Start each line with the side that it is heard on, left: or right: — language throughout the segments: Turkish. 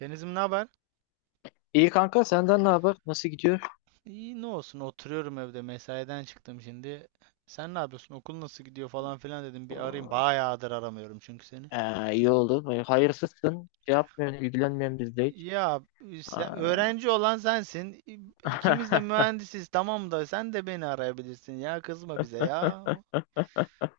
right: Denizim, ne haber?
left: İyi kanka, senden ne haber? Nasıl gidiyor?
right: İyi, ne olsun, oturuyorum evde, mesaiden çıktım şimdi. Sen ne yapıyorsun? Okul nasıl gidiyor falan filan, dedim bir arayayım. Bayağıdır aramıyorum çünkü seni.
left: İyi oldu. Böyle hayırsızsın. Şey yapmıyorsun, ilgilenmiyorsun bizde hiç.
right: Ya,
left: Aa.
right: öğrenci olan sensin. İkimiz de mühendisiz, tamam da sen de beni arayabilirsin ya, kızma bize ya.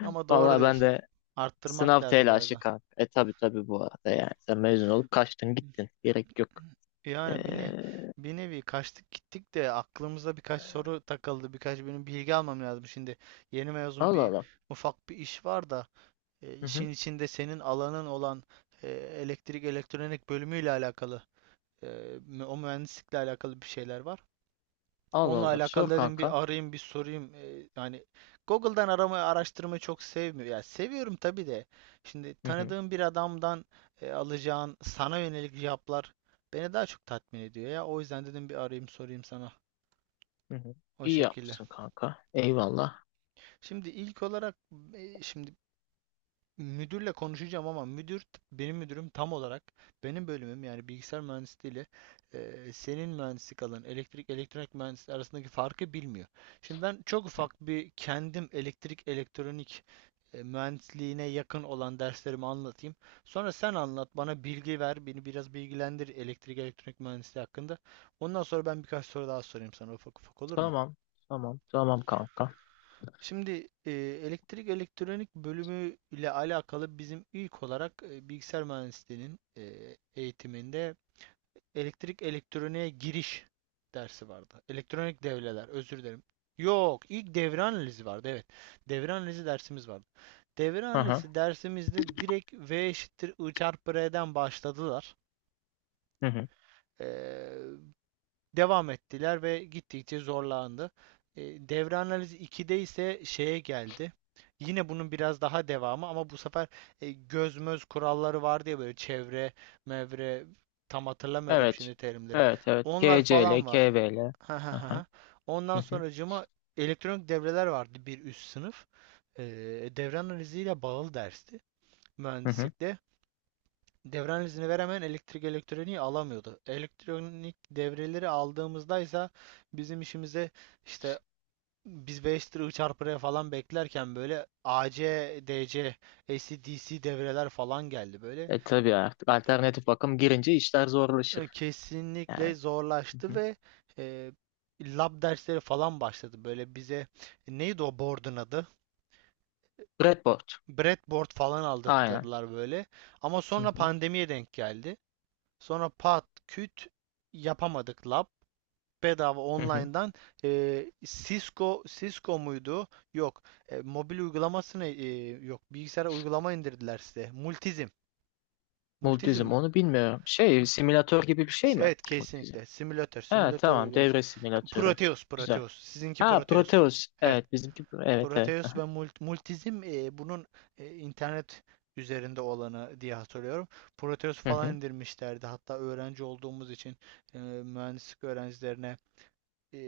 right: Ama doğru
left: Vallahi ben
right: diyorsun.
left: de
right: Arttırmak
left: sınav
right: lazım biraz
left: telaşı
right: daha.
left: kanka. E tabi tabi bu arada yani. Sen mezun olup kaçtın gittin. Gerek yok. Ee,
right: Yani bir nevi kaçtık gittik de aklımıza birkaç soru takıldı. Birkaç benim bilgi almam lazım şimdi. Yeni mezun
left: Allah
right: bir
left: Allah.
right: ufak bir iş var da.
left: Hı
right: İşin
left: hı.
right: içinde senin alanın olan elektrik elektronik bölümüyle alakalı, e, o mühendislikle alakalı bir şeyler var.
left: Allah
right: Onunla
left: Allah.
right: alakalı
left: Sor
right: dedim,
left: kanka.
right: bir arayayım bir sorayım. Yani Google'dan aramayı araştırmayı çok sevmiyorum. Ya, seviyorum tabii de. Şimdi
left: Hı hı.
right: tanıdığım bir adamdan alacağın sana yönelik cevaplar beni daha çok tatmin ediyor ya. O yüzden dedim, bir arayayım sorayım sana,
left: Hı hı.
right: o
left: İyi
right: şekilde.
left: yapmışsın kanka. Eyvallah.
right: Şimdi ilk olarak, e, şimdi müdürle konuşacağım ama benim müdürüm tam olarak benim bölümüm, yani bilgisayar mühendisliği ile senin mühendislik alanın elektrik elektronik mühendisliği arasındaki farkı bilmiyor. Şimdi ben çok ufak bir kendim elektrik elektronik mühendisliğine yakın olan derslerimi anlatayım. Sonra sen anlat bana, bilgi ver, beni biraz bilgilendir elektrik elektronik mühendisliği hakkında. Ondan sonra ben birkaç soru daha sorayım sana, ufak ufak, olur mu?
left: Tamam. Tamam. Tamam kanka.
right: Şimdi elektrik elektronik bölümü ile alakalı bizim ilk olarak bilgisayar mühendisliğinin eğitiminde elektrik elektroniğe giriş dersi vardı. Elektronik devreler, özür dilerim. Yok, ilk devre analizi vardı. Evet, devre analizi dersimiz vardı. Devre
left: Hı hı.
right: analizi dersimizde direkt V eşittir I çarpı R'den başladılar.
left: Hı hı.
right: E, Devam ettiler ve gittikçe zorlandı. E, devre analizi 2'de ise şeye geldi. Yine bunun biraz daha devamı ama bu sefer göz möz kuralları vardı ya, böyle çevre, mevre, tam hatırlamıyorum
left: Evet.
right: şimdi terimleri.
left: Evet evet.
right: Onlar
left: KCL,
right: falan var.
left: KVL.
right: Ha
left: Hı
right: ha
left: hı.
right: ha.
left: Hı
right: Ondan
left: hı.
right: sonracığıma elektronik devreler vardı, bir üst sınıf. E, Devre analiziyle bağlı dersti
left: Hı hı.
right: mühendislikte. Devran izni veremeyen elektrik elektroniği alamıyordu. Elektronik devreleri aldığımızda ise bizim işimize işte biz 5 lira çarpıya falan beklerken böyle AC, DC, AC/DC devreler falan geldi böyle.
left: E tabii artık alternatif bakım girince işler zorlaşır.
right: Kesinlikle
left: Yani. Hı
right: zorlaştı
left: hı.
right: ve e, lab dersleri falan başladı. Böyle bize. Neydi o board'un adı?
left: Breadboard.
right: Breadboard falan
left: Aynen.
right: aldırttılar böyle. Ama
left: Hı
right: sonra
left: hı.
right: pandemiye denk geldi. Sonra pat küt yapamadık lab. Bedava
left: Hı hı.
right: online'dan, Cisco muydu? Yok. Mobil uygulamasını, yok, bilgisayara uygulama indirdiler size. Multizm. Multizm
left: Multizm,
right: mi?
left: onu bilmiyorum. Şey, simülatör gibi bir şey mi?
right: Evet,
left: Multizm.
right: kesinlikle. Simülatör.
left: Ha
right: Simülatör
left: tamam,
right: uygulaması.
left: devre simülatörü.
right: Proteus.
left: Güzel.
right: Proteus. Sizinki
left: Ha
right: Proteus.
left: Proteus.
right: Evet.
left: Evet bizimki. Evet evet.
right: Proteus ve Multizm, bunun internet üzerinde olanı diye hatırlıyorum. Proteus falan
left: Hı.
right: indirmişlerdi. Hatta öğrenci olduğumuz için mühendislik öğrencilerine e,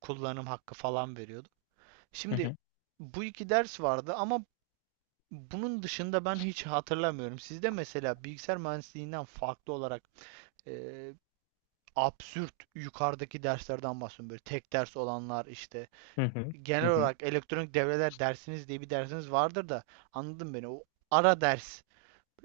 right: kullanım hakkı falan veriyorduk.
left: Hı
right: Şimdi
left: hı.
right: bu iki ders vardı ama bunun dışında ben hiç hatırlamıyorum. Sizde mesela bilgisayar mühendisliğinden farklı olarak eee, absürt yukarıdaki derslerden bahsediyorum. Böyle tek ders olanlar, işte
left: Hı hı. Hı hı.
right: genel
left: Hı hı.
right: olarak elektronik devreler dersiniz diye bir dersiniz vardır da, anladın beni. O ara ders,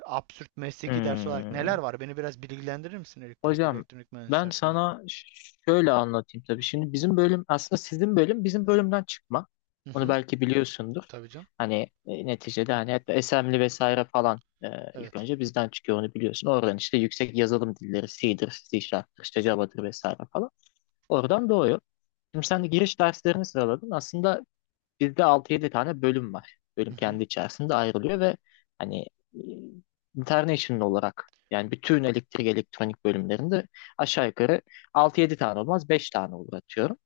right: absürt mesleki ders olarak neler
left: Hmm.
right: var? Beni biraz bilgilendirir misin elektrik
left: Hocam,
right: elektronik mühendisliği
left: ben
right: hakkında?
left: sana şöyle anlatayım tabii. Şimdi bizim bölüm aslında sizin bölüm bizim bölümden çıkma.
right: Hı
left: Onu
right: hı,
left: belki biliyorsundur.
right: tabii canım.
left: Hani neticede hani hatta Assembly vesaire falan, ilk
right: Evet.
left: önce bizden çıkıyor onu biliyorsun. Oradan işte yüksek yazılım dilleri C'dir, C Sharp'tır, işte Java'dır vesaire falan. Oradan doğuyor. Şimdi sen de giriş derslerini sıraladın. Aslında bizde altı yedi tane bölüm var.
right: Hı
left: Bölüm
right: hı,
left: kendi içerisinde ayrılıyor ve hani e, international olarak yani bütün elektrik elektronik bölümlerinde aşağı yukarı altı yedi tane olmaz, 5 tane olur atıyorum,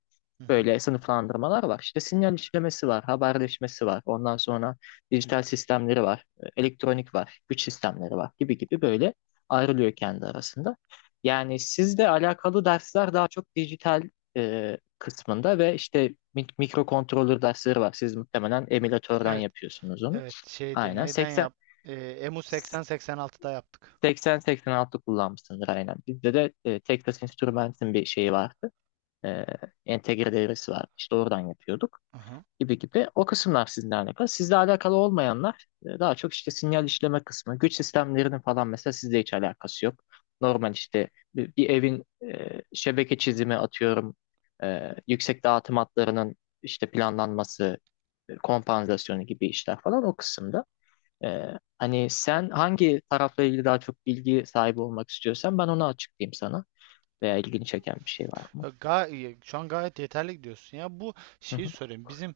right: hı hı.
left: böyle sınıflandırmalar var. İşte sinyal işlemesi var, haberleşmesi var. Ondan sonra dijital sistemleri var, elektronik var, güç sistemleri var gibi gibi, böyle ayrılıyor kendi arasında. Yani sizle alakalı dersler daha çok dijital kısmında ve işte mikrokontroller dersleri var. Siz muhtemelen emülatörden
right: Evet.
left: yapıyorsunuz onu.
right: Evet, şeydi,
left: Aynen
right: neyden
left: 80.
right: yap? Emu 80-86'da yaptık.
left: 80-86 kullanmışsındır aynen. Bizde de Texas Instruments'in bir şeyi vardı. E, entegre devresi vardı. İşte oradan yapıyorduk
right: Aha.
left: gibi gibi. O kısımlar sizinle alakalı. Sizle alakalı olmayanlar, daha çok işte sinyal işleme kısmı, güç sistemlerinin falan mesela sizle hiç alakası yok. Normal işte bir evin şebeke çizimi atıyorum, yüksek dağıtım hatlarının işte planlanması, kompansasyonu gibi işler falan o kısımda. E, hani sen hangi tarafla ilgili daha çok bilgi sahibi olmak istiyorsan ben onu açıklayayım sana. Veya ilgini çeken bir şey var mı?
right: Ya şu an gayet yeterli gidiyorsun ya. Bu
left: Hı
right: şeyi
left: hı.
right: sorayım. Bizim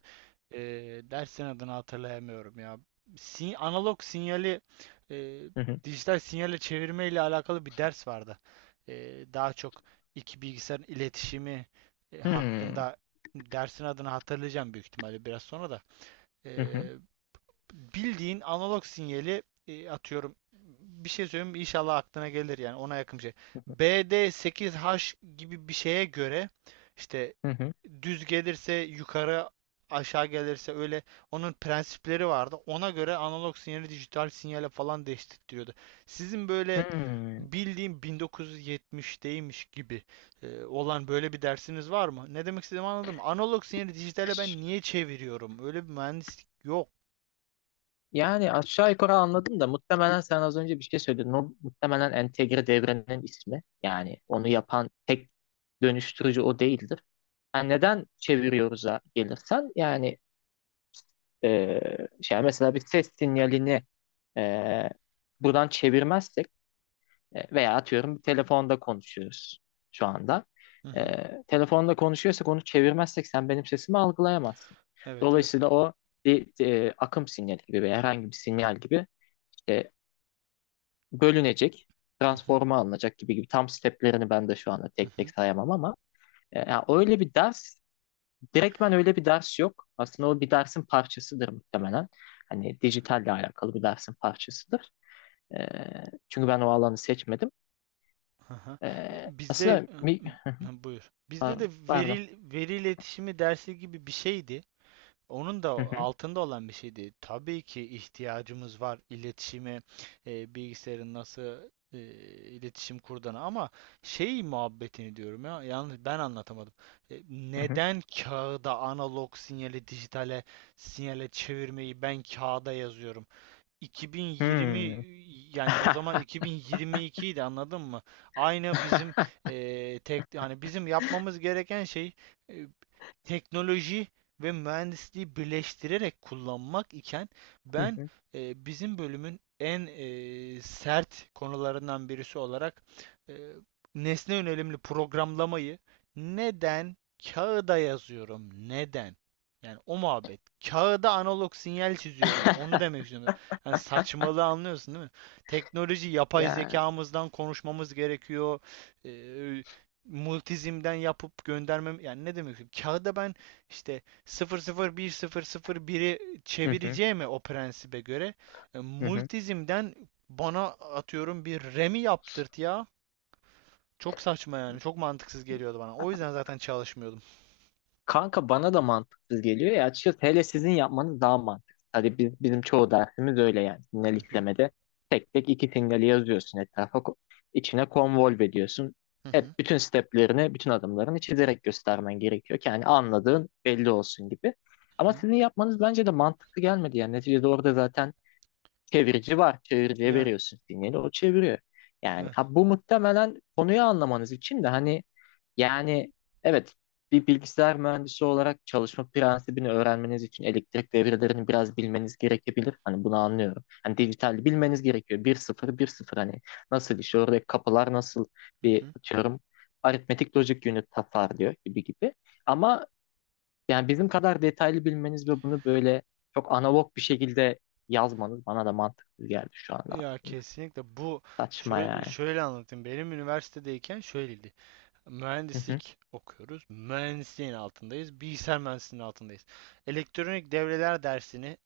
right: e, dersin adını hatırlayamıyorum ya. Analog sinyali e,
left: Hı hı.
right: dijital sinyale çevirme ile alakalı bir ders vardı. E, Daha çok iki bilgisayarın iletişimi
left: Hmm.
right: hakkında, dersin adını hatırlayacağım büyük ihtimalle biraz sonra da. E,
left: Hı hı.
right: Bildiğin analog sinyali, atıyorum. Bir şey söyleyeyim mi? İnşallah aklına gelir, yani ona yakın bir şey. BD8H gibi bir şeye göre işte
left: Hı hı.
right: düz gelirse yukarı, aşağı gelirse öyle, onun prensipleri vardı. Ona göre analog sinyali dijital sinyale falan değiştiriyordu. Sizin böyle
left: Hmm.
right: bildiğim 1970'teymiş gibi olan böyle bir dersiniz var mı? Ne demek istediğimi anladım. Analog sinyali dijitale ben niye çeviriyorum? Öyle bir mühendislik yok.
left: Yani aşağı yukarı anladım da muhtemelen sen az önce bir şey söyledin. O muhtemelen entegre devrenin ismi. Yani onu yapan tek dönüştürücü o değildir. Yani neden çeviriyoruz'a gelirsen yani, e, şey, mesela bir ses sinyalini e, buradan çevirmezsek, veya atıyorum bir telefonda konuşuyoruz şu anda.
right: Hı hı.
left: E, telefonda konuşuyorsak onu çevirmezsek sen benim sesimi algılayamazsın.
right: Evet, evet.
left: Dolayısıyla o bir akım sinyali gibi veya herhangi bir sinyal gibi işte bölünecek,
right: Hı hı.
left: transforma alınacak gibi gibi, tam steplerini ben de şu anda
right: Hı
left: tek tek
right: hı.
left: sayamam ama ya öyle bir ders, direktmen öyle bir ders yok. Aslında o bir dersin parçasıdır muhtemelen. Hani dijitalle alakalı bir dersin parçasıdır. E, çünkü ben o alanı seçmedim.
right: Hı hı.
left: E,
right: Bizde,
left: aslında mi,
right: hı, buyur. Bizde de
left: Pardon.
right: veri iletişimi dersi gibi bir şeydi. Onun da
left: Hı hı,
right: altında olan bir şeydi. Tabii ki ihtiyacımız var iletişime, bilgisayarın nasıl iletişim kurduğuna, ama şey muhabbetini diyorum ya, yalnız ben anlatamadım.
left: hı hı.
right: Neden kağıda analog sinyali dijitale sinyale çevirmeyi ben kağıda yazıyorum? 2020,
left: Hmm.
right: yani o zaman 2022 idi, anladın mı? Aynı bizim tek, yani bizim yapmamız gereken şey e, teknoloji ve mühendisliği birleştirerek kullanmak iken
left: Hı
right: ben
left: hı.
right: bizim bölümün en sert konularından birisi olarak e, nesne yönelimli programlamayı neden kağıda yazıyorum? Neden? Yani o muhabbet. Kağıda analog sinyal çiziyorum. Onu demek istiyorum. Yani saçmalığı anlıyorsun değil mi? Teknoloji, yapay
left: Ya.
right: zekamızdan konuşmamız gerekiyor. Ee, Multizimden yapıp göndermem, yani ne demek istiyorum? Kağıda ben işte sıfır sıfır bir sıfır sıfır bir biri
left: Hı hı,
right: çevireceğime o prensibe göre
left: hı hı.
right: multizimden bana atıyorum bir remi yaptırt ya. Çok saçma yani. Çok mantıksız geliyordu bana. O yüzden zaten çalışmıyordum.
left: Kanka bana da mantıksız geliyor ya açıkçası, hele sizin yapmanız daha mantıksız. Hadi biz, bizim çoğu dersimiz öyle yani, sinyal
right: Hı hı,
left: işlemede tek tek iki sinyali yazıyorsun etrafa içine convolve ediyorsun.
right: hı hı,
left: Hep bütün steplerini bütün adımlarını çizerek göstermen gerekiyor ki yani anladığın belli olsun gibi. Ama
right: hı,
left: sizin yapmanız bence de mantıklı gelmedi yani, neticede orada zaten çevirici var, çeviriciye
right: yani.
left: veriyorsun sinyali, o çeviriyor. Yani
right: Yani.
left: ha, bu muhtemelen konuyu anlamanız için de hani, yani evet, bir bilgisayar mühendisi olarak çalışma prensibini öğrenmeniz için elektrik devrelerini biraz bilmeniz gerekebilir. Hani bunu anlıyorum. Hani dijital bilmeniz gerekiyor. Bir sıfır, bir sıfır. Hani nasıl işliyor, oradaki kapılar nasıl
right: Hı
left: bir
right: hı.
left: atıyorum. Aritmetik logic unit tasar diyor gibi gibi. Ama yani bizim kadar detaylı bilmeniz ve bunu böyle çok analog bir şekilde yazmanız bana da mantıklı geldi şu anda.
right: Ya kesinlikle bu,
left: Saçma
right: şöyle,
left: yani.
right: şöyle anlatayım. Benim üniversitedeyken şöyleydi.
left: Hı hı.
right: Mühendislik okuyoruz. Mühendisliğin altındayız. Bilgisayar mühendisliğinin altındayız. Elektronik devreler dersini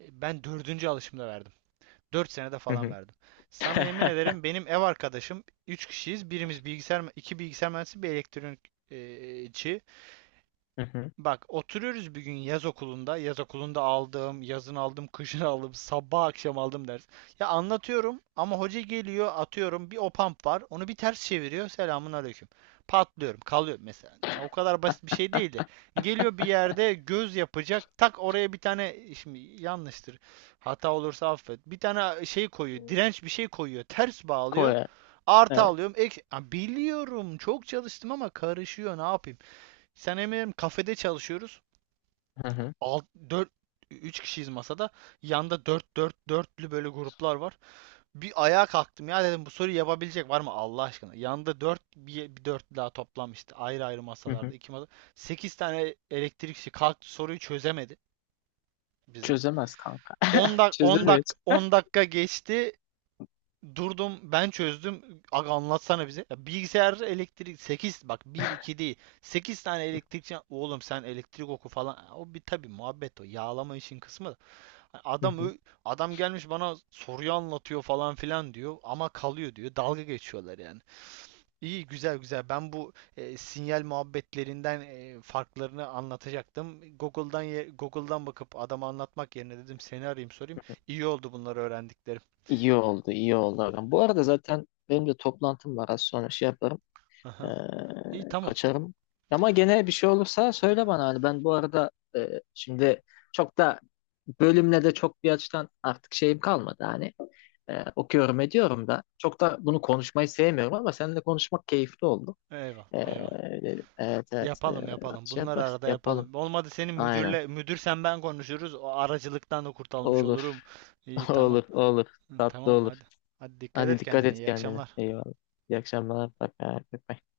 right: ben dördüncü alışımda verdim. 4 senede
left: Hı
right: falan
left: hı.
right: verdim. Sana yemin ederim, benim ev arkadaşım, üç kişiyiz. Birimiz bilgisayar, iki bilgisayar mühendisi, bir elektronikçi.
left: Hı hı.
right: Bak, oturuyoruz bir gün yaz okulunda. Yaz okulunda aldım, yazın aldım, kışın aldım, sabah akşam aldım ders. Ya anlatıyorum ama hoca geliyor, atıyorum bir o pump var. Onu bir ters çeviriyor. Selamun aleyküm. Patlıyorum, kalıyorum mesela. Ya o kadar basit bir şey değildi. Geliyor bir yerde göz yapacak. Tak, oraya bir tane, şimdi yanlıştır hata olursa affet, bir tane şey koyuyor.
left: Hmm.
right: Direnç, bir şey koyuyor. Ters bağlıyor.
left: Koy.
right: Artı
left: Evet.
right: alıyorum. Ya biliyorum, çok çalıştım ama karışıyor. Ne yapayım? Sen eminim, kafede çalışıyoruz.
left: Hı hı.
right: 6 4 3 kişiyiz masada. Yanda 4 4 dörtlü böyle gruplar var. Bir ayağa kalktım ya, dedim bu soruyu yapabilecek var mı Allah aşkına? Yanda 4, bir, bir dörtlü daha toplanmıştı. Ayrı ayrı
left: Hı
right: masalarda,
left: hı.
right: iki masa. 8 tane elektrikçi kalktı, soruyu çözemedi bizim.
left: Çözemez kanka.
right: 10 dak 10
left: Çözemez.
right: dak 10 dakika geçti. Durdum, ben çözdüm. Aga, anlatsana bize. Ya bilgisayar elektrik, sekiz, bak, bir 2 değil, 8 tane elektrikçi, oğlum sen elektrik oku falan. O bir tabii muhabbet, o. Yağlama işin kısmı da. Hani
left: Hı hı.
right: Adam gelmiş bana soruyu anlatıyor falan filan diyor, ama kalıyor diyor. Dalga geçiyorlar yani. İyi, güzel güzel. Ben bu sinyal muhabbetlerinden farklarını anlatacaktım. Google'dan bakıp adama anlatmak yerine dedim seni arayayım sorayım. İyi oldu bunları öğrendiklerim.
left: İyi oldu, iyi oldu ağam. Bu arada zaten benim de toplantım var. Az sonra şey yaparım. Ee,
right: Aha. İyi, tamam.
left: kaçarım. Ama gene bir şey olursa söyle bana. Hani ben bu arada, şimdi çok da bölümle de çok bir açıdan artık şeyim kalmadı. Hani okuyorum ediyorum da. Çok da bunu konuşmayı sevmiyorum ama seninle konuşmak keyifli oldu.
right: Eyvallah,
left: Ee,
right: eyvallah.
left: evet evet.
right: Yapalım, yapalım.
left: Şey
right: Bunları
left: yapar,
right: arada
left: yapalım.
right: yapalım. Olmadı senin
left: Aynen.
right: müdürle, müdür sen ben konuşuruz. O aracılıktan da kurtulmuş
left: Olur.
right: olurum. İyi, tamam.
left: Olur, olur. Tatlı
right: Tamam,
left: olur.
right: hadi. Hadi, dikkat
left: Hadi
right: et
left: dikkat
right: kendine.
left: et
right: İyi
left: kendine.
right: akşamlar.
left: Eyvallah. İyi akşamlar. Bak, bak, bak.